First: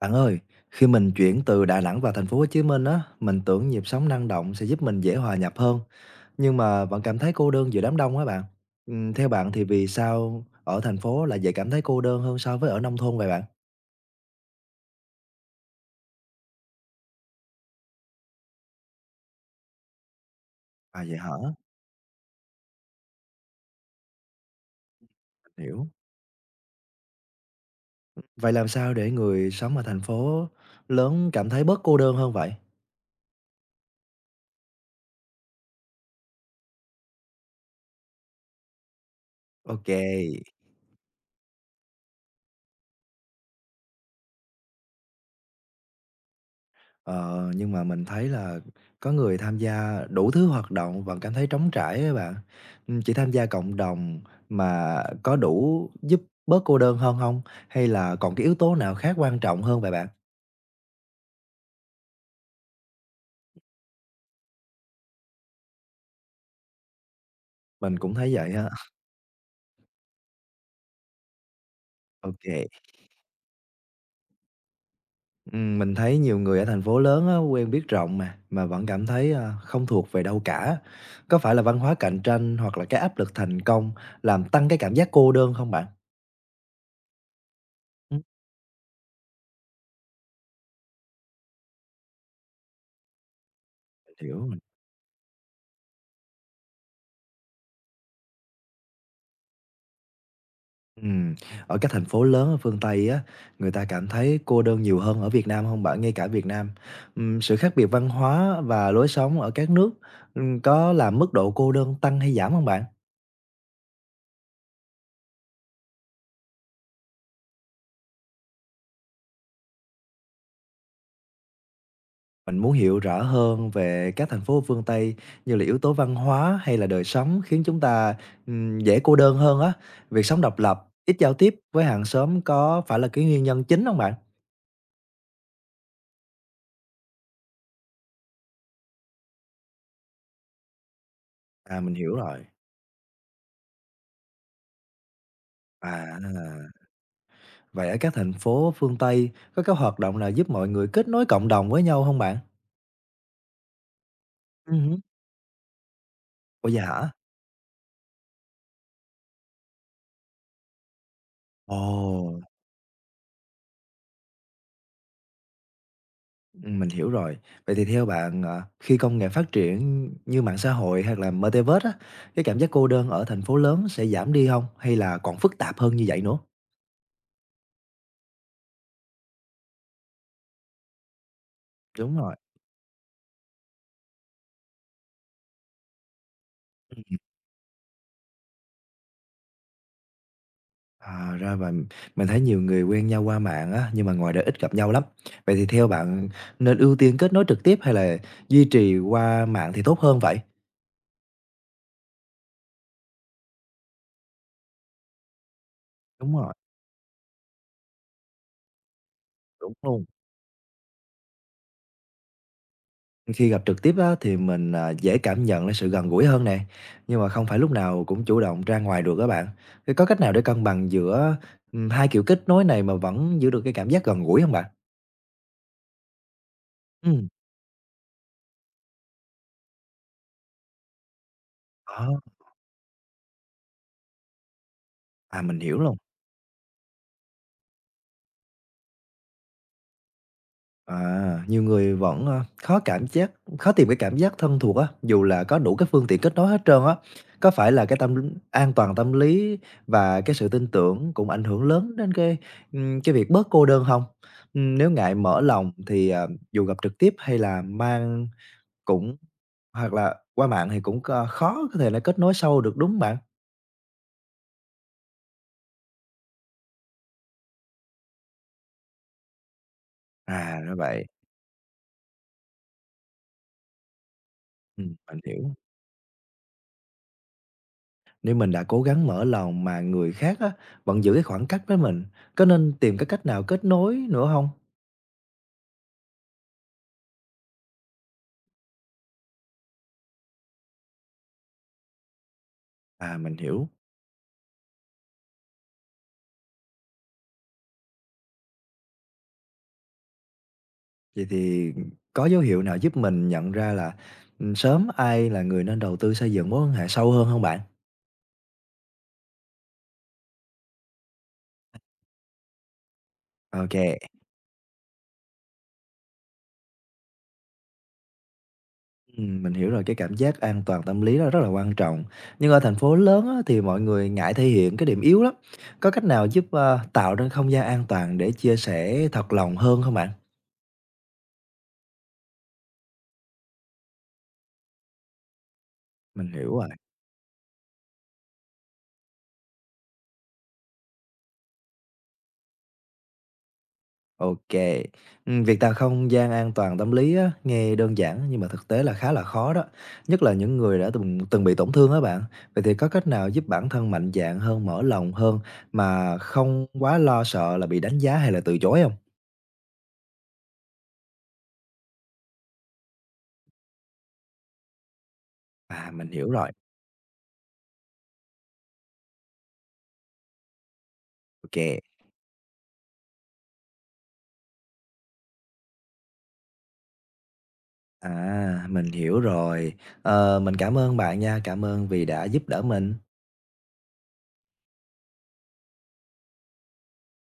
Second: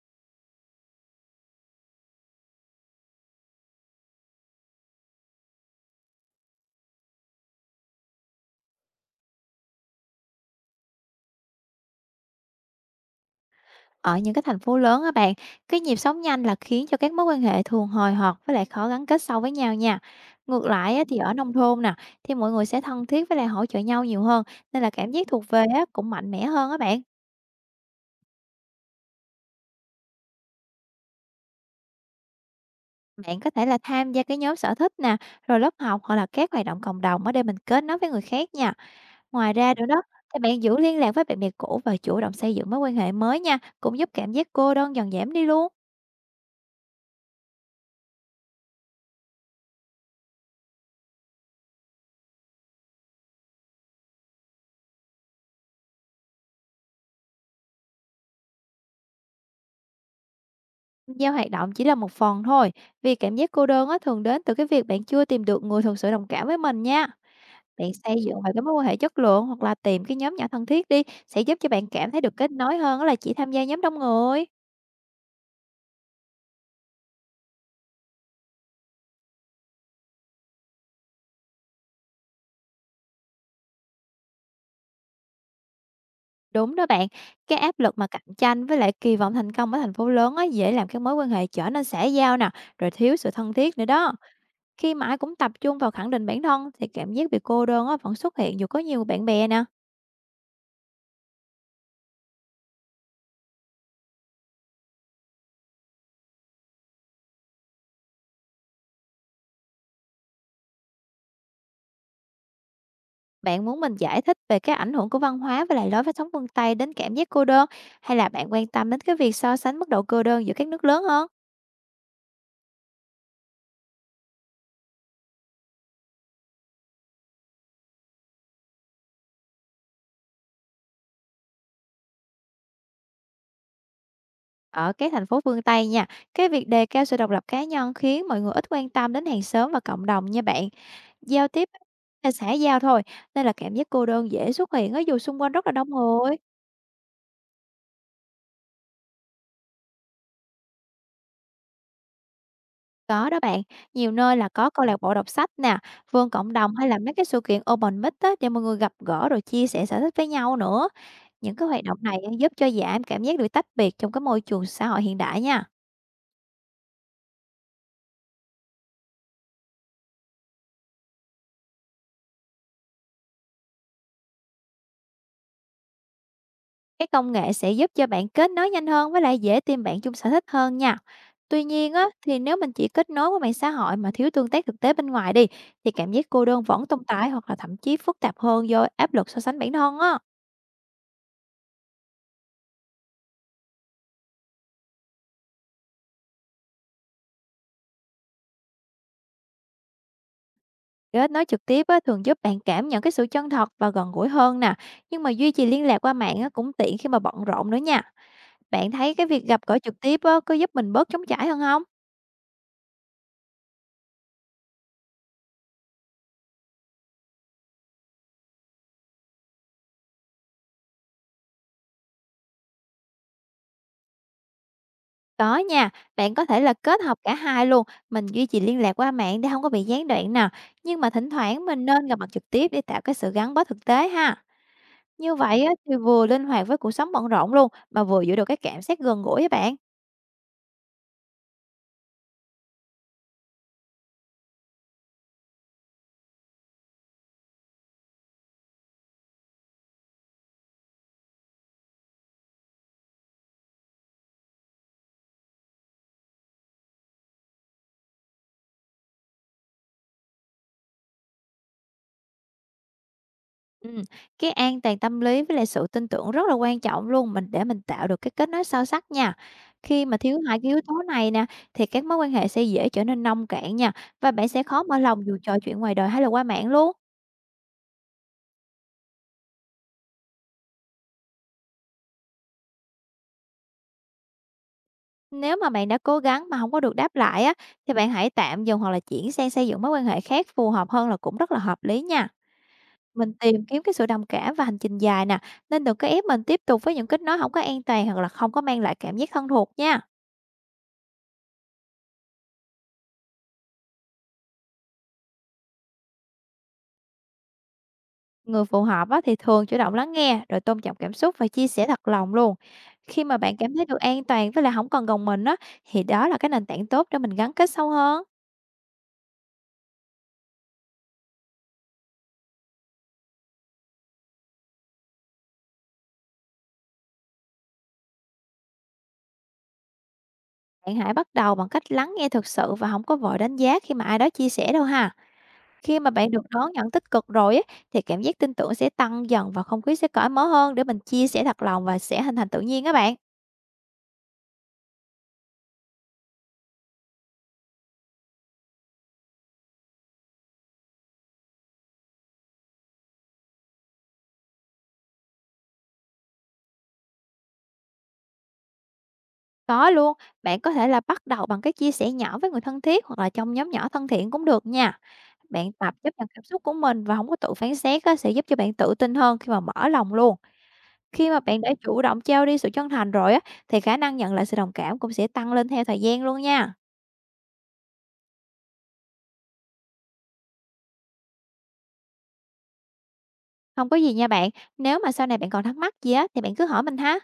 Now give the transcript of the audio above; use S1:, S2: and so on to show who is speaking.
S1: Bạn ơi, khi mình chuyển từ Đà Nẵng vào thành phố Hồ Chí Minh á, mình tưởng nhịp sống năng động sẽ giúp mình dễ hòa nhập hơn, nhưng mà vẫn cảm thấy cô đơn giữa đám đông á bạn. Theo bạn thì vì sao ở thành phố lại dễ cảm thấy cô đơn hơn so với ở nông thôn vậy bạn?
S2: Ở những cái thành phố lớn á bạn, cái nhịp sống nhanh là khiến cho các mối quan hệ thường hời hợt với lại khó gắn kết sâu với nhau nha. Ngược lại
S1: À
S2: á,
S1: vậy
S2: thì
S1: hả?
S2: ở nông thôn nè, thì mọi người sẽ thân thiết với lại hỗ trợ nhau nhiều hơn, nên là cảm giác thuộc về
S1: Mình
S2: á,
S1: hiểu.
S2: cũng mạnh mẽ hơn á bạn.
S1: Vậy làm sao để người sống ở thành phố lớn cảm thấy bớt cô đơn hơn vậy?
S2: Bạn có thể là tham gia cái nhóm sở thích nè, rồi lớp học hoặc là các hoạt động cộng đồng ở để mình kết nối với người khác nha. Ngoài ra
S1: Ok.
S2: nữa đó, thì bạn giữ liên lạc với bạn bè cũ và chủ động xây dựng mối quan hệ mới nha, cũng giúp cảm giác cô đơn dần giảm đi luôn.
S1: Ờ, nhưng mà mình thấy là có người tham gia đủ thứ hoạt động và cảm thấy trống trải ấy bạn. Chỉ tham gia cộng đồng mà có đủ giúp bớt cô đơn hơn không? Hay là còn cái yếu tố nào khác quan trọng hơn vậy bạn?
S2: Giao hoạt động chỉ là một phần thôi, vì cảm giác cô đơn á, thường đến từ cái việc bạn chưa tìm được người thực sự đồng cảm với mình nha. Bạn
S1: Mình cũng
S2: xây
S1: thấy
S2: dựng
S1: vậy
S2: vào cái
S1: á.
S2: mối quan hệ chất lượng hoặc là tìm cái nhóm nhỏ thân thiết đi sẽ giúp cho bạn cảm thấy
S1: Ok
S2: được kết
S1: kê.
S2: nối hơn á là chỉ tham gia nhóm đông người.
S1: Mình thấy nhiều người ở thành phố lớn á, quen biết rộng mà vẫn cảm thấy, a, không thuộc về đâu cả. Có phải là văn hóa cạnh tranh hoặc là cái áp lực thành công làm tăng cái cảm giác cô đơn không bạn?
S2: Đúng đó bạn, cái áp lực mà
S1: Ừm,
S2: cạnh tranh với lại kỳ vọng thành công ở thành phố lớn á, dễ làm các mối quan hệ trở nên xã giao nè, rồi thiếu sự thân thiết nữa đó.
S1: hiểu.
S2: Khi mà ai cũng tập trung vào khẳng định bản thân thì cảm giác bị cô đơn á, vẫn xuất hiện dù có nhiều bạn bè nè.
S1: Ừm, Ở các thành phố lớn ở phương Tây á, người ta cảm thấy cô đơn nhiều hơn ở Việt Nam không bạn? Ngay cả Việt Nam, sự khác biệt văn hóa và lối sống ở các nước, có làm mức độ cô đơn tăng hay giảm không bạn?
S2: Bạn muốn mình giải thích về cái ảnh hưởng của văn hóa và lại lối phát sóng phương Tây đến cảm giác cô đơn, hay là bạn quan tâm đến cái việc so sánh mức độ cô đơn giữa các nước lớn hơn?
S1: Mình muốn hiểu rõ hơn về các thành phố ở phương Tây như là yếu tố văn hóa hay là đời sống khiến chúng ta, dễ cô đơn hơn á. Việc sống độc lập, ít giao tiếp với hàng xóm có phải là cái nguyên nhân chính không bạn?
S2: Ở các thành phố phương Tây nha, cái việc đề cao sự độc lập cá nhân khiến mọi người ít quan tâm đến hàng xóm và cộng đồng nha bạn. Giao tiếp
S1: À, mình hiểu
S2: là
S1: rồi.
S2: xã giao thôi, nên là cảm giác cô đơn dễ xuất hiện ở dù xung quanh rất là đông
S1: À.
S2: người.
S1: Vậy ở các thành phố phương Tây có các hoạt động nào giúp mọi người kết nối cộng đồng với nhau không bạn?
S2: Có đó bạn, nhiều nơi là có câu lạc
S1: Hứm.
S2: bộ đọc sách nè, vườn cộng
S1: Ủa,
S2: đồng
S1: vậy
S2: hay là
S1: hả?
S2: mấy cái sự kiện open mic á, để mọi người gặp gỡ rồi chia sẻ sở thích với nhau nữa. Những cái
S1: Ồ,
S2: hoạt động này á, giúp cho giảm cảm giác được tách biệt trong cái môi trường xã hội hiện đại nha.
S1: mình hiểu rồi. Vậy thì theo bạn, ờ, khi công nghệ phát triển như mạng xã hội hoặc là Metaverse á, cái cảm giác cô đơn ở thành phố lớn sẽ giảm đi không? Hay là còn phức tạp hơn như vậy nữa?
S2: Cái công nghệ sẽ giúp cho bạn kết nối nhanh hơn với lại dễ tìm bạn chung sở thích hơn nha. Tuy nhiên á,
S1: Đúng rồi.
S2: thì nếu mình chỉ kết nối với mạng xã hội mà thiếu tương tác thực tế bên ngoài đi, thì cảm giác cô đơn vẫn tồn tại hoặc là thậm chí phức tạp hơn do áp lực so sánh bản thân á.
S1: À, ra vậy. Mình thấy nhiều người quen nhau qua mạng á, nhưng mà ngoài đời ít gặp nhau lắm. Vậy thì theo bạn nên ưu tiên kết nối trực tiếp hay là duy trì qua mạng thì tốt hơn vậy?
S2: Kết nối trực tiếp á, thường giúp bạn cảm nhận cái sự chân thật và gần gũi hơn nè, nhưng mà duy trì liên lạc qua
S1: Đúng
S2: mạng á,
S1: rồi,
S2: cũng tiện khi mà bận rộn nữa nha. Bạn thấy cái việc gặp
S1: đúng
S2: gỡ trực
S1: luôn.
S2: tiếp á, có giúp mình bớt trống trải hơn không?
S1: Khi gặp trực tiếp á, thì mình, à, dễ cảm nhận đến sự gần gũi hơn nè, nhưng mà không phải lúc nào cũng chủ động ra ngoài được các bạn. Thế có cách nào để cân bằng giữa, hai kiểu kết nối này mà vẫn giữ được cái cảm giác gần gũi không bạn?
S2: Có nha, bạn có thể là kết hợp
S1: Ừm,
S2: cả hai luôn, mình duy trì liên lạc qua mạng để không có bị gián đoạn nè, nhưng mà thỉnh thoảng mình nên gặp
S1: đó,
S2: mặt trực tiếp để tạo cái sự gắn bó thực tế ha. Như
S1: à, mình
S2: vậy á,
S1: hiểu
S2: thì
S1: rồi.
S2: vừa linh hoạt với cuộc sống bận rộn luôn mà vừa giữ được cái cảm giác gần gũi với bạn.
S1: À, nhiều người vẫn, a, khó cảm giác khó tìm cái cảm giác thân thuộc á, dù là có đủ các phương tiện kết nối hết trơn á. Có phải là cái tâm lý- an toàn tâm lý và cái sự tin tưởng cũng ảnh hưởng lớn đến cái việc bớt cô đơn không? Nếu ngại mở lòng thì, à, dù gặp trực tiếp hay là mang cũng hoặc là qua mạng thì cũng c khó có thể là kết nối sâu được, đúng hông bạn?
S2: Ừm, cái an toàn tâm lý với lại sự tin tưởng rất là quan trọng luôn, mình để mình tạo được cái kết nối sâu sắc nha. Khi mà thiếu hai
S1: À,
S2: cái
S1: ra
S2: yếu tố
S1: vậy,
S2: này nè, thì các mối quan hệ sẽ dễ trở nên nông cạn nha, và bạn sẽ khó mở
S1: mình
S2: lòng dù
S1: hiểu.
S2: trò chuyện ngoài đời hay là qua mạng luôn.
S1: Nếu mình đã cố gắng mở lòng mà người khác á, vẫn giữ cái khoảng cách với mình, có nên tìm cái cách nào kết nối nữa không?
S2: Nếu mà bạn đã cố gắng mà không có được đáp lại á, thì bạn hãy tạm dừng hoặc là chuyển sang xây dựng mối quan hệ khác phù hợp hơn là cũng rất là hợp lý nha.
S1: À,
S2: Mình
S1: mình
S2: tìm
S1: hiểu.
S2: kiếm cái sự đồng cảm và hành trình dài nè, nên đừng có ép mình tiếp tục với những kết nối không có an toàn hoặc là không có mang lại cảm giác thân thuộc nha.
S1: Vậy thì có dấu hiệu nào giúp mình nhận ra là, sớm ai là người nên đầu tư xây dựng mối quan hệ sâu hơn không bạn?
S2: Người phù hợp á, thì thường chủ động lắng nghe, rồi tôn trọng cảm xúc và chia sẻ thật lòng luôn. Khi mà bạn
S1: Ok
S2: cảm thấy
S1: kê,
S2: được an toàn với lại không còn gồng mình á, thì đó là cái nền tảng tốt để mình gắn kết sâu hơn.
S1: mình hiểu rồi, cái cảm giác an toàn tâm lý đó rất là quan trọng. Nhưng ở thành phố lớn á, thì mọi người ngại thể hiện cái điểm yếu lắm. Có cách nào giúp, ơ, tạo nên không gian an toàn để chia sẻ thật lòng hơn không bạn?
S2: Bạn hãy bắt đầu bằng cách lắng nghe thực sự và không có vội đánh giá khi mà ai đó chia sẻ đâu ha. Khi mà bạn
S1: Mình
S2: được
S1: hiểu rồi.
S2: đón nhận tích cực rồi á, thì cảm giác tin tưởng sẽ tăng dần và không khí sẽ cởi mở hơn để mình chia sẻ thật lòng và sẽ hình thành tự nhiên các bạn.
S1: OK, kê. Việc tạo không gian an toàn tâm lý á, nghe đơn giản nhưng mà thực tế là khá là khó đó, nhất là những người đã từng từng bị tổn thương á bạn. Vậy thì có cách nào giúp bản thân mạnh dạn hơn, mở lòng hơn mà không quá lo sợ là bị đánh giá hay là từ chối không?
S2: Có luôn, bạn có thể là bắt đầu bằng cái chia sẻ nhỏ với người thân thiết hoặc là trong nhóm nhỏ thân thiện cũng được nha. Bạn
S1: À,
S2: tập
S1: mình
S2: chấp nhận
S1: hiểu
S2: cảm
S1: rồi,
S2: xúc của mình và không có tự phán xét á, sẽ giúp cho bạn tự tin hơn khi mà mở lòng luôn. Khi mà bạn đã
S1: OK,
S2: chủ động trao đi sự chân thành rồi á, thì khả năng nhận lại sự đồng cảm cũng sẽ tăng lên theo thời gian luôn nha.
S1: à, mình hiểu rồi. Ờ, mình cảm ơn bạn nha, cảm ơn vì đã giúp đỡ mình.
S2: Không có gì nha bạn, nếu mà sau này bạn còn thắc mắc gì á, thì bạn cứ hỏi mình ha.